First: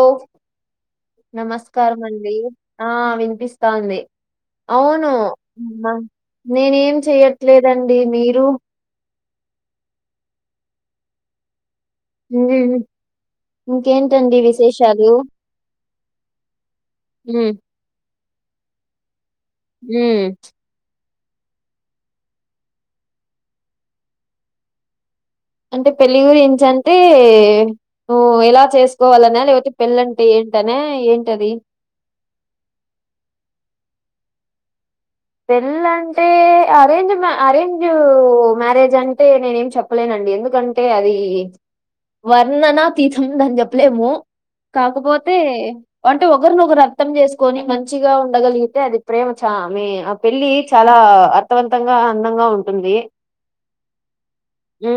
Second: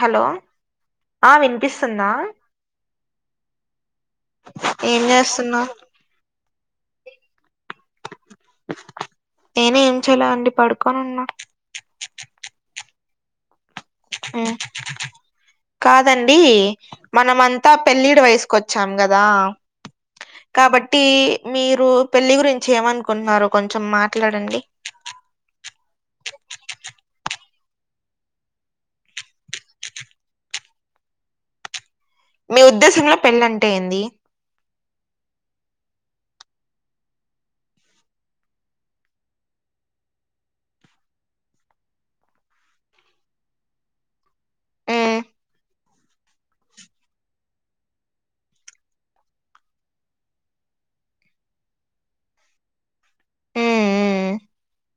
Hello ఆ నమస్కారం వినిపిస్తుందా అండి ఆ వినిపిస్తాంది ఏం అవును చేస్తున్నా ఊన నేనేం చెయ్యట్లేదండి మీరు నేను ఏం చెయ్ల్యా అండి పడుకోనున్నా ఇంగా ఏమి ఇంకేంట ఆ కాదండి ఉమ్, మనమంతా పెళ్ళీడు వయసు కొచ్చాం గదా ఊ కాబట్టి మీరు పెళ్ళి గురించి ఏమనుకున్నారు కొంచం మాట్లాడండి అంటె పెళ్ళిగురించంటే ఓ ఎలా చేస్కోవాలన లేవోతె పెళ్ళంటే ఏంటనా ఏంటది మీ ఉద్దేశంలో పెళ్ళంటే ఏంది పెళ్ళంటే అరేంజు మ్యా అరేంజూ మ్యారేజంటే నేనేమ్ చొప్ ప్పలేనండి ఎందుకంటే అదీ వర్ణనాతీతం దాన్ జొప్లేము మ్మ్ కాకబోతే వంటే ఒగర్నొగరు అర్థం జేస్కొని మంచిగా ఉండగలిగితే అది ప్రేమ చా మే అప్ పెళ్లీ చాలా అర్థవంతంగా అందంగా ఉంటుంది మ్మ్ ఊ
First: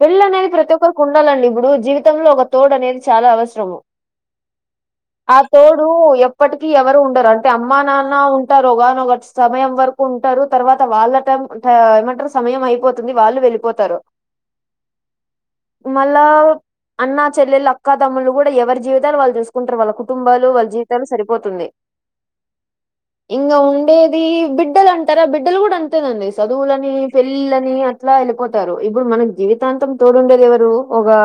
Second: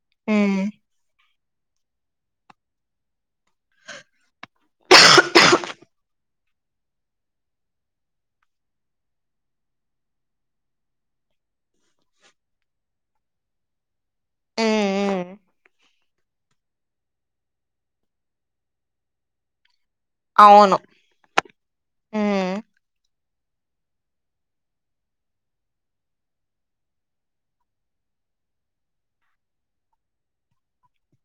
పెళ్లనేది మ్మ్ ప్రతి ఒక్కరు కుండాలండి ఇబ్బుడు జీవితంలో ఒక తోడనేది చాలా అవస్రము ఆ తోడు ఎప్పటికి ఎవరు ఉండరు అంటే అమ్మా నాన్న ఉంటరు ఒగానొగ సమయం వర్ ఉంటరు తర్వాత వాళ్ళ టై ఆ ఏమంటరు సమయం అయిపోతుంది వాళ్ళు వెళ్ళిపోతారు మ్మ్ మళ్ళా అన్నా చెల్లెలు అక్క తమ్ముళ్ళు గూడా ఎవరి జీవితాన్నీ వాళ్ళు చూస్ కుంటరు వాళ్ళ కుటుంబాలు వాళ్ళ అవును జీవితాలు సరిపోతుంది మ్మ్ ఇంగ ఉండేది బిడ్డలు అంటరా బిడ్డలు గూడా అంతేనండి చదువులని పెళ్ళిని అ అట్లా ఎళ్ళిపోతారు ఇప్పుడు మనకి జీవితాంతం తోడుండేది ఎవరు ఒక గా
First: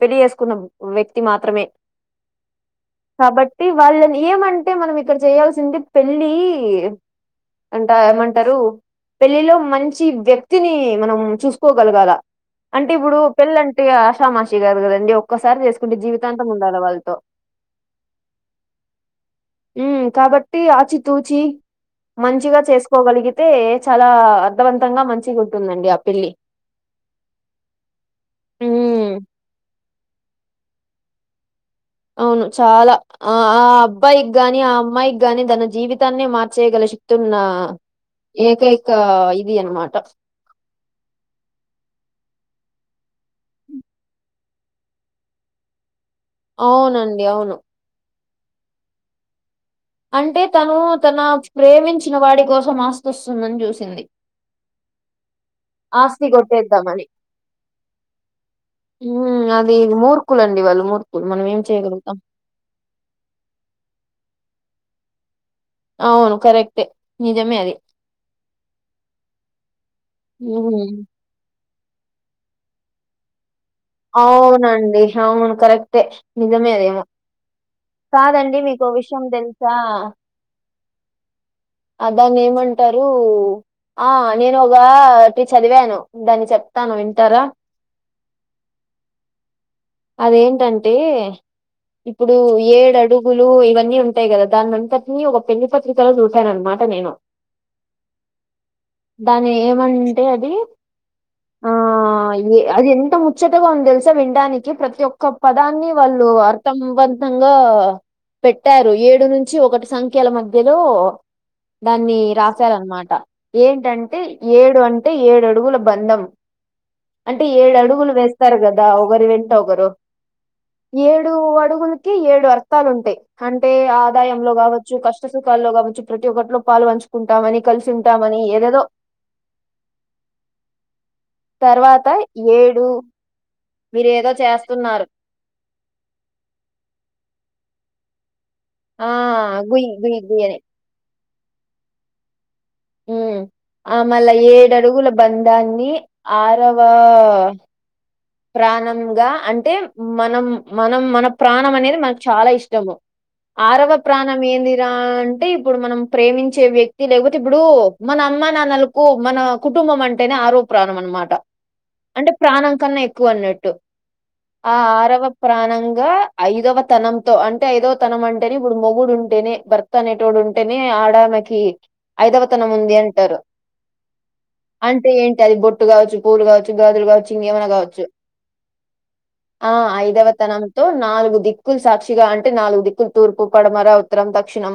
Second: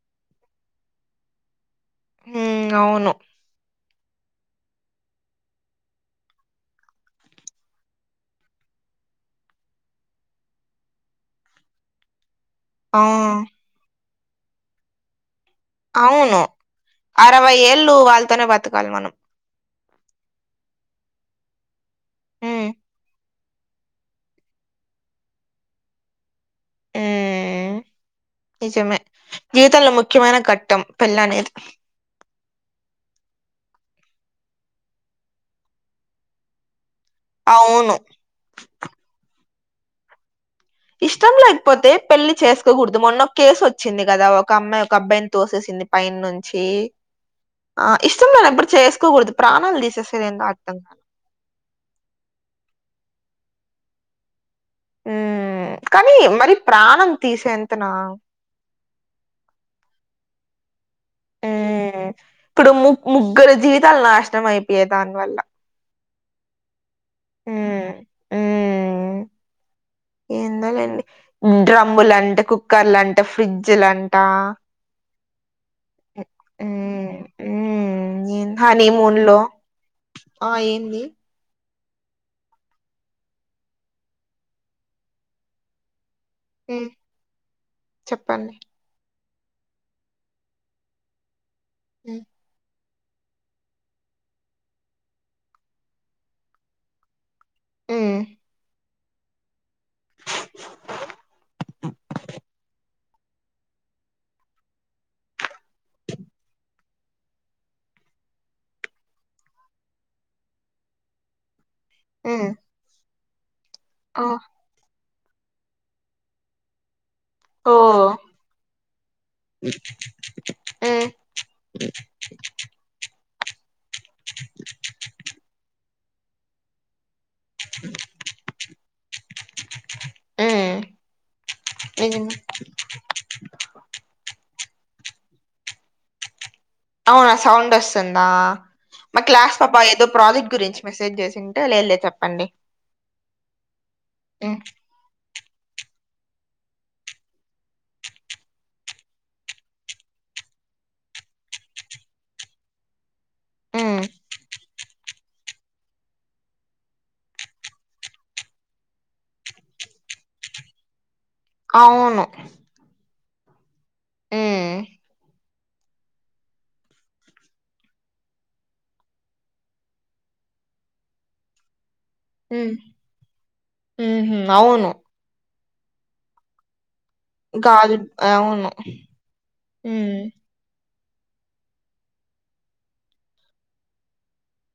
పెళ్లి చేసుకున్న వ్యక్తి మాత్రమే ఉ అవును కాబట్టి వాళ్ళని ఏమంటే మనం ఇక్కడ చేయాల్సింది పెళ్ళి అంటా ఏమంటారు పెళ్ళిలో మంచి వ్యక్తిని మనం చూసుకోగలగాల అంటే ఆ ఇప్పుడు పెళ్ళి అంటే ఆషామాషి గాదు గదండి ఒక్కసారి చేస్క్ అవును అరవై ఏళ్ళు వాళ్ళతోనే బతకాలి మనం ఉ కాబట్టి ఆచితూచి మంచిగా మ్మ్ చేసుకోగలిగి అయితే చాలా అర్ధవంతంగా మంచిగా ఉంటుందండి ఆ పెళ్ళి మ్మ్ నిజమే ఉమ్ జీవితంలో ముఖ్యమైన ఘట్టం పెళ్లి అనేది అవును చాలా ఆ ఆ అబ్బాయికి గాని ఆ అమ్మాయికి గాని తన జీవితాన్ని మార్చేయగల శక్ తున్న అవును ఏకైక ఇది అన్మాట ఇష్టం లేకపోతే పెళ్లి చేసుకోగూడదు మొన్న కేసు ఓచ్చింది గదా ఒక అమ్మాయి ఒక అబ్బాయిని తోసేసింద్ పైన నుం అవునండి అవును ఆ ఇష్టంలేనప్పుడు చేసుకోగూడదు ప్రాణాలు తీస్ అంటే తను తన ప్రేమించిన వాడి కోసం ఆస్తి వస్తుందని చూసింది ఉమ్ కని మరి ప్రాణం తీసేంతనా ఊ అది మూర్కులు అండి వాళ్ళు మూర్కులు మనం ఏం ఉమ్ చేయగలుగుతాం ఇప్పుడు ము ముగ్గురు జీవితాలు నాశనం అయిపోయి దాని వల్ల అవును కరెక్టే నిజమే అది ఉమ్ ఉమ్ ఊ హు ఏందోలేండి డ్రమ్ములంట కుక్కర్లంట ఫ్రిడ్ అవునండి అవును కరెక్టే నిజమే అది ఎమో ఊ కాదండి మీకో విషయం తెలుసా ఆ ఏంది అ దాన్ని ఏమంటారు ఆ నేను ఒగా టీ చదివాను దాన్ని ఉమ్ చెప్తాను వింటారా చెప్పండి అదేంటంటే ఉమ్ ఇప్పుడు ఏడుఅడు పూలు ఇవన్నీ ఉంటాయి గదా దానింతటినీ ఒక పెళ్లి పత్రికలో చూశాన్ అనమాట నేను ఉ దాని ఏమంటే అది ఆ ఏ అది ఎంత మోత్త ముచ్చటగా ఉంది తెలుసా వినడానికి ప్రతి ఒక్క పదాన్ని వాళ్ళు అర్థంవంతంగా పెట్టారు ఏడు నుంచి ఒకటి సంఖ్యల మధ్యలో దాన్ని ఉమ్ రాశారనమాట ఏంటంటే ఆ ఏడు అంటే ఏడు అడుగుల బంధం అంటే ఓ ఏడు అడుగులు ఉమ్ వేస్తారు గదా ఒకరు వెంట ఒకరు ఏడు అడుగులకి ఏడు అర్థాలు ఉంటయి అంటే ఆదాయంలో గావచ్చు కష్ట సుఖాల్లో గావచ్చు ప్రతి ఒక్కటిలో పాలు పంచు కుంటామని కలిసి ఉంటామని ఏదేదో ఉమ్ తర్వాత నిజమే ఏడు మీరు ఏదో చేస్తున్నారు అవునా సౌండ్ వస్తుందా ఆ మా క్లాస్ లో గుయ్ బాగా ఏదో గుయ్ గుయ్ ప్రాజెక్ట్ అని గురించి మెసేజ్ చేసుంటే లెదు లేదు చెప్పండి ఉ ఆ మళ్ళ ఉమ్ ఏడడుగుల బంధాన్ని ఆరవా ప్రాణంగా అంటే మనం మనం మన ప్రాణం అనేది మనకు చాలా ఇష్టము. ఆరవ ఉమ్ ప్రాన్ మనం ఏందిరా అంటే ఇప్పుడు మనం ప్రేమించే వ్యక్తి లేకపోతే ఇప్పుడు మన అమ్మ నాన్నలు ఓ మన కుటుంబం అంటేనే ఆరో ప్రాణం అన్న మాట అవును అంటే ప్రాణం కన్నా ఎ క్కువ అన్నట్టు ఆ ఉమ్ ఆరవ ప్రాణంగా ఐదవతనంతో అంటే ఐదవతనం అంటేనే ఇప్పుడు మొగుడు ఉంటేనే భర్త అనేటోడు ఉంటెనే ఆడామకి ఐదవతనం ఉమ్ ఉంది అంటారు ఉహు అవును అంటే ఏంటది బొట్ ట్టు గావచ్చు, పూలు కావచ్చు, గాజులు కావచ్చు ఇంకేమైనా కాదు కావచ్చు. అవును ఆ ఉమ్ ఐదవతనం తో నాలుగు దిక్కులు సాక్షిగా అంటే నాలుగు దిక్కులు తూర్పు, పడమర, ఉత్తరం, దక్షిణం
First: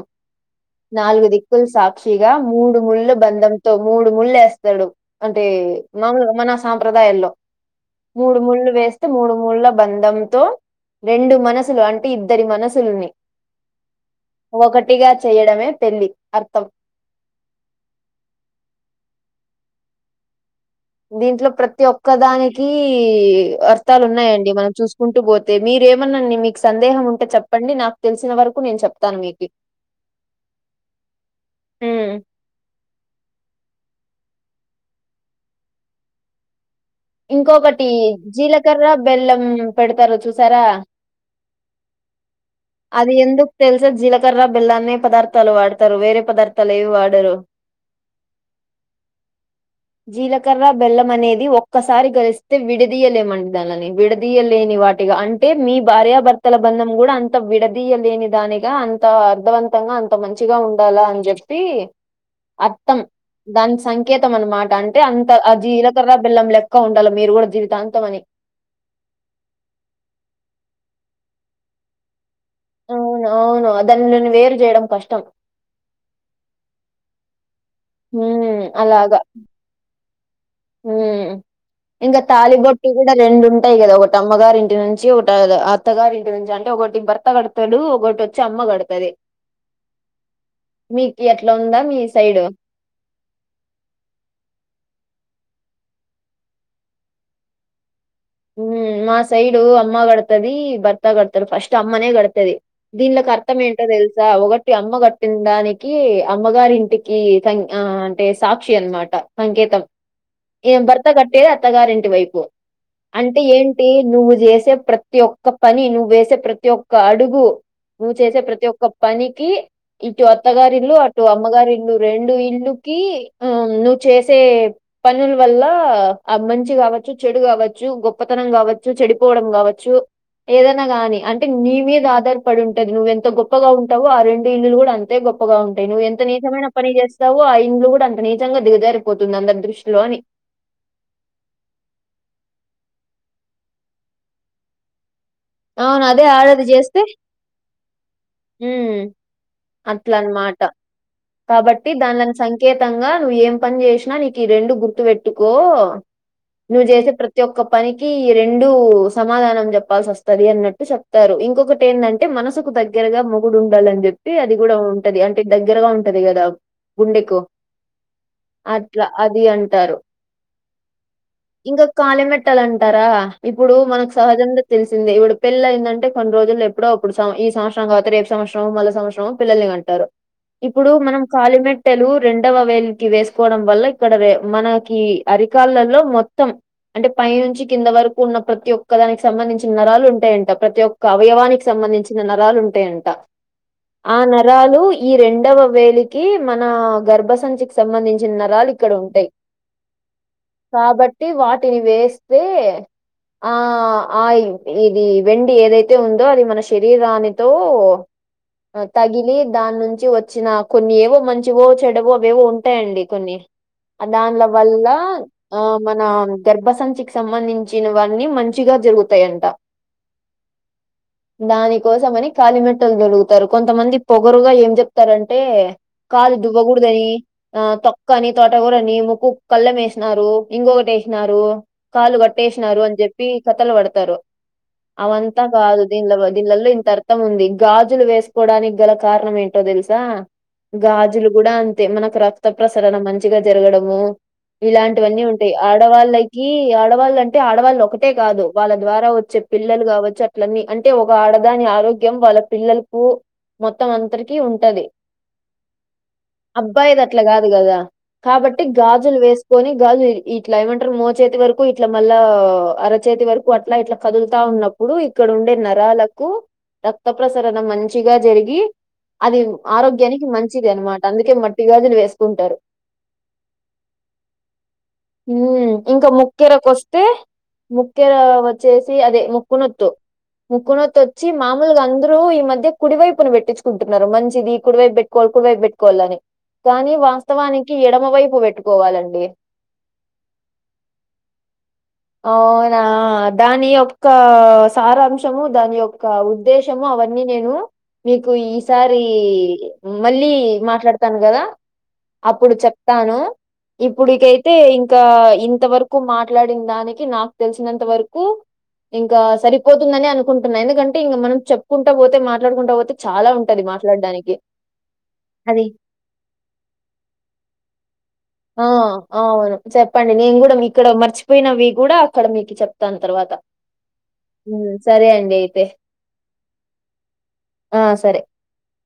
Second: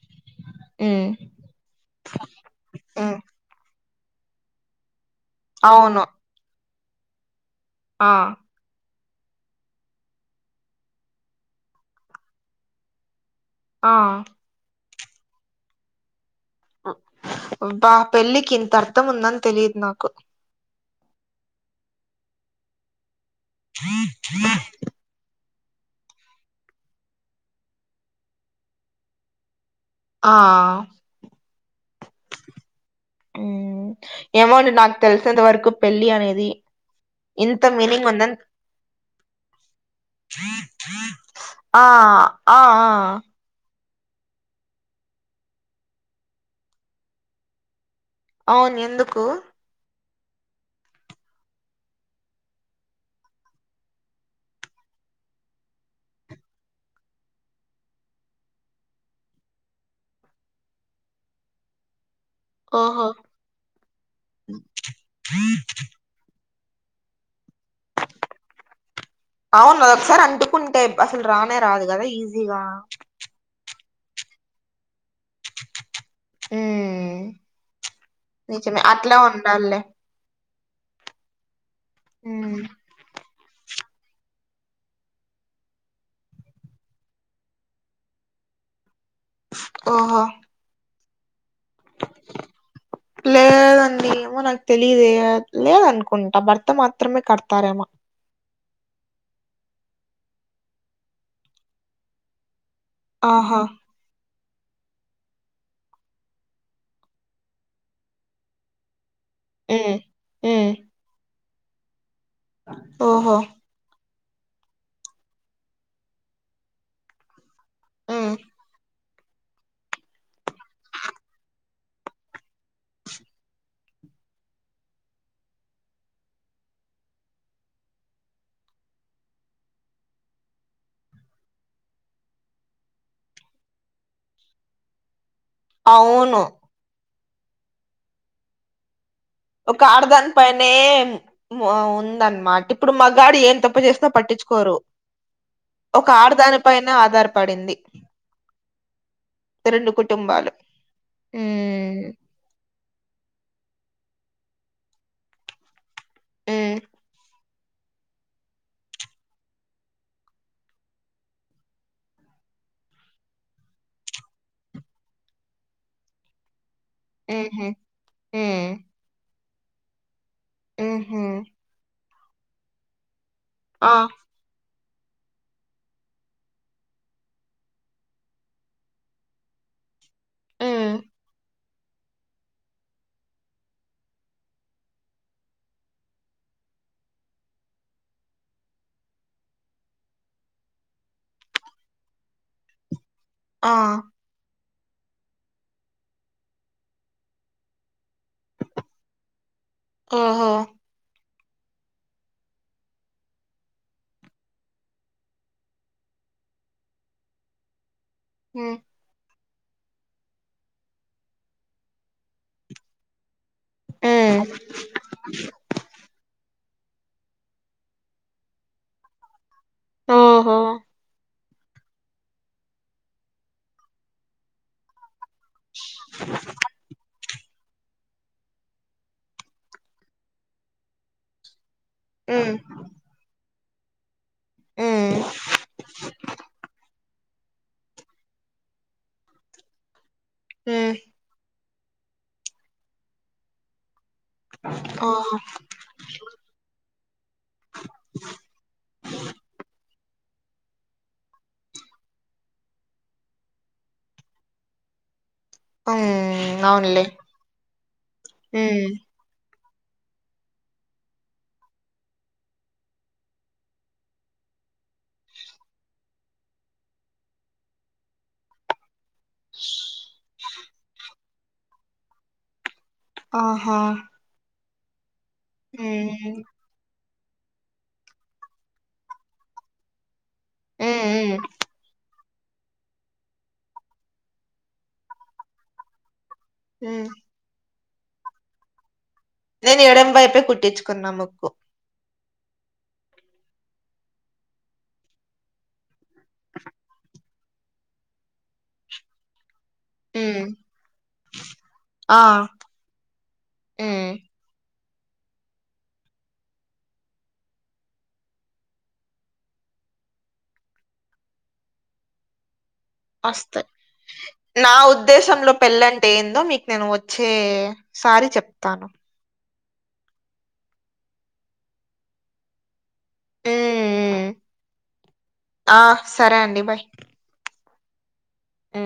ఉమ్ నాలుగు దిక్కుల సాక్షిగా మూడు ముళ్ళ ఉమ్ బంధంతో మూడు ముళ్ళు ఏస్తాడు. అంటే అవును మాములుగా మన సాంప్రదాయంలో ఆ మూడు ముళ్ళు వేస్త మూడు మూళ్ల బంధంతో రెండు మనసులు అంటే ఇద్దరి మనసులుని ఆ ఒకటిగా చెయడమే పెళ్లి అర్థం ఉ అబ్బా పెళ్ళికి ఇంత అర్ధం ఉందని తెలియదు నాకు దీంట్లో ప్రతి ఒక్క దానికి అర్థాలు ఉన్నాయండి మనం చూస్ కుంటు పోతే మీరేమన్నాండి మీకు సందేహం ఉంటే చెప్పండి నాకు తెలిసిన వరకు నేను చెప్తాను మీకు. ఆ ఉమ్. ఉ ఏమోండి నాకు తెలిసంత వరకు పెళ్ళి అనేది ఇంత ఇంకొకటి మీనింగ్ ఉందని జీలకర్ర బెల్లం పెడతారు చూసారా? ఆ ఆ ఆ అది ఎందుకు తెలుసా జీలకర్ర బెల్లాన్ని పదార్థాలు వాడతారు వేరే పదార్థాలు ఏవి వాడరు. అవును ఎందుకు? జీలకర్ర బెల్లం అనేది ఒక ఒక్కసారి గలిస్తే విడదీయలేమండి దానిని విడదీయలేని వాటిగా అంటే మీ భార్యభ ర్తల బంధం కూడా అంత విడదీయలేని దానిగా అంత అర్ధవంతంగా అంత మంచిగా ఉండాలా అని చెప్ప టీ అర్థం ఓహో దాని సంకేతం అన్నమాట అంటే అంత ఆ జీలకర్ర బెల్లం లె క్క ఉండాల మీరు కూడా జీవితాంతమని అవును ఒకసారి అంటుకుంటే అసలు రానే రాదు కదా ఈజీగా. అవును అవును దాన్ని నన్ను వేరు చేయడం కష్టం. ఊ ఉమ్ నిజమే అట్లా ఉండాలి లే ఉ ఇంకా ఉమ్ తాలిబొట్టి కూడా రెండు ఉం టాయి కదా ఒకటి అమ్మగారి ఇంటి నుంచి, ఒక అత్తగారి ఇంటి నుంచి అంటే ఒకటి భర్త కడతాడు ఒకటి వచ్చి అమ్మ కడత సరే ఓహో మీకు ఎట్లా ఉందా మీ సైడు? లేదండి ఏమో నాకు తెలియదు లేదనుకుంటా భర్త మాత్రమే కడతారేమో ఉమ్ మా సైడు అమ్మ గడతది భర్త గడతాడు ఫస్ట్ అమ్మనే గడతది దినీలో ఆహా కర్తము ఏంటో తెల్సా ఒకట్ టి అమ్మ కట్టిన్దానికి అమ్మగారి ఇంటికి క అంటే సాక్షి అనమాట సంకేతం ఉమ్ ఉమ్ ఏ భర్త కట్టేది అత్తగారి ఇంటి వైపు ఓహో అంటే ఏంటి నువ్వు చేసే ప్రతి ఒక్క పని నువ్వు వేసే ప్రతి ఒక్క అడుగు నువ్వు ఉమ్ చేసే ప్రతి ఒక్క పనికి ఇటు అత్తగారిల్లు అటు అమ్మగారిల్లు రెండు ఇల్లుకి ఆ నువ్వు చేసే పనుల వల్ల మంచి కావచ్చు చెడు కావచ్చు చ్చు గొప్పతనం కావచ్చు చెడిపోవడం కావచ్చు ఏదన్నా గాని అంటే నీ మీద ఆధారపడి ఉంటది నువ్వు ఎంత గొప్పగా ఉంటావో ఆ రెండు ఇల్లు కూడా అ తే గొప్పగా ఉంటాయి నువ్వు ఎంత అవును నీచమైన పని చేస్తావో ఆ ఇల్లు కూడా అంత నీచంగా దిగజారిపోతుంది అందరు ఒక ఆడదాన్ పనే ఉందన్నమాట ఇప్పుడు మాగాడు ఏం తప్పు చేసిన పట్టించుకోరు. అవును. ఒక అదే ఆడది ఆడదానిపైన ఆధారపడింది మ్ రెండు కుటుంబాలు అట్లన్నమాట కాబట్టి హ్మ్ దానిని సం కేతంగా నువ్వు ఏం పని చేసినా నీకు ఈ రెండు గుర్తు పెట్టుకో హ్మ్ నువ్వు చేసే ప్ర తి ఒక్క పనికి ఈ రెండు సమాధానం చెప్పాల్సి వస్తది అన్నట్టు చెప్తారు ఇంకొకటి ఏందన్ టే మనసుకు దగ్గరగా మొగుడు ఉండాలిని చెప్పి అది కూడా ఉంటది అంటే దగ్గరగా ఉంటది కదా గుండెకు ఉహూ హ్మ్ అట్లా అది అంటారు. ఉహూ ఇంకా కాలి మెట్టెలంటారా ఇప్పుడు ఆ మనకు సహజంగా తెలిసిందే ఇప్పుడు పెళ్లి అయిందంటే కొన్ని రోజులు ఎప్పుడో అప్పుడు స ఈ స కాపోతే రేపు సంవత్సరం మళ్ల సంవత్సరం పిల్లల్ని అంటారు ఇప్పుడు హ్మ్ మనం కాళీమేట్ మెట్టెలు రెండవ వేలుకి వేసుకోవడం వల్ల ఇక్కడ రె మనకి అరికాళ్ళలో మొత్తం అంటే పై నుంచి కింద వరకు ఉన్న ప్రతి ఒక్క దానికి సంబంధించిన నరాలు ఉంటాయంట ప్రతి ఒ క్క అవయవానికి సంబంధించిన నరాలు ఉంటాయంట ఆ ఆ నరాలు ఈ రెండోవ వేలికి మన గర్భసంచికి సంబంధించిన నరాలు ఇక్కడ ఉంటాయి. ఆహా కాబట్టి వాటిని వేస్తే ఆ ఆ ఇది వెండి ఏదైతే ఉందో అది మన శరీరాన్ని దో మ్ తగిలి దాని నుంచి వచ్చిన కొన్ని ఏవో మంచివో చెడవో అవేవో ఉంటాయండి కొన్ని హ్మ్ దాని వల్ల ఆ మన గర్భసంచికి సంబంధించినవన్నీ మంచిగా జరుగుతాయంట ఆహా దాని కోసమని కాలి మెట్టేలు తొడుకుతారు కొంతమంది పొగరుగా ఏం చెప్తారంటే కాలు దురదపుడతాది ఆ తొక్కని తోట కూరని ముక్కు కళ్ళెం వేసినారు ఇంకొకటి వేసినారు కాలు హ్మ్ కట్టేసినారు అని చెప్పి కథలు పడతారు. హ్మ్ అవంతా కాదు దీన్లవో దీన్లల్లో ఇంటారు త ఉంది గాజులు వేసుకోడానికి గల కారణం ఏంటో తెలుసా గా హ్మ్ జులు కూడా అంతే మనకు రక్త ప్రసరణ మంచిగా జరగడము ఇలాంటివన్నీ ఓహో ఉంటాయి. ఆడవాళ్ళకి ఆడవాళ్ళ అంటే ఆడవాళ్ళు ఒకటే కాదు వాళ్ళ ద్వారా వచ్చే పిల్లలు కావచ్చు అలన్నీ అంటే ఒక ఆడదాని ఆరోగ్యం వాళ్ళ పిల్లలకు మొత్తం అంతరికి ఉంటది హ్మ్ అబ్బాయిది అవునులే అట్లా కాదు కదా కాబట్టి హ్మ్ గాజులు వేస్ కొని గాజులు ఇట్లా ఏమంటారు మో చేతి వరకు ఇట్ల మళ్ళ అరచేతి వరకు అట్లా ఇట్లా కదులుతా ఉన్నప్పు ప్పుడు ఇక్కడ ఉండే నరాలకు రక్త ప్రసరణ మంచిగా జరిగి అది ఆరోగ్యానికి మంచి మంచిది అనమాట అందుకే మట్టిగాజులు వేసుకుంటారు ఆహా హు ఇంకా హ్మ్ ముక్కెర కోస్తే ముక్కెల వచ్చేసి అదే ముక్కునొత్తు ముక్కునొత్ వచ్చి హ్మ్ మామలుగా అందరూ ఈ మధ్య కుడివైపున పెట్టించుకుంటున్నారు మంచిది కుడివైపు పెట్టుకోవాలి కుడివైపు పెట్టుకోవాలి అని కానీ హ్మ్ వాస్తవానికి ఎడమ వైపు పెట్టుకోవాలండి. నేను ఏడం వైపే కుట్టించుకున్నా ముక్కు అవునా దాని యొక్క సారాంశము దాని యొక్క ఉ ఉద్దేశము అవన్నీ నేను మీకు ఈసారి మళ్ళీ హ్మ్ మాట్లాడతాను కదా ఆ అప్పుడు చెప్తాను హ్మ్ ఇప్పుడుకై తే ఇంకా ఇంతవరకు మాట్లాడిన దానికి నాకు తెలిసినంత వరకు ఇంకా సరిపోతుందని అనుకుంటున్నా ఎందుకంటే ఇంక మనం చెప్పుకుంటా పోతే మాట్లాడుకుంటా పోతే అలా ఉంటది వస్తాయి మాట్లాడ నా ఉద్దేశంలో పెళ్ళంటే ఏందో మీకు నేను వచ్చే సారి ఆ చెప్తాను. అవును చెప్పండి నేను కూడా ఇక్కడ మర్చిపోయినవి కూడా అక్కడ మీకు చెప్ప ప్తను తర్వాత హ్మ్ హ్మ్ ఉ సరే అండి అయితే ఆ సరే అండి బాయ్ ఆ సరే ఆ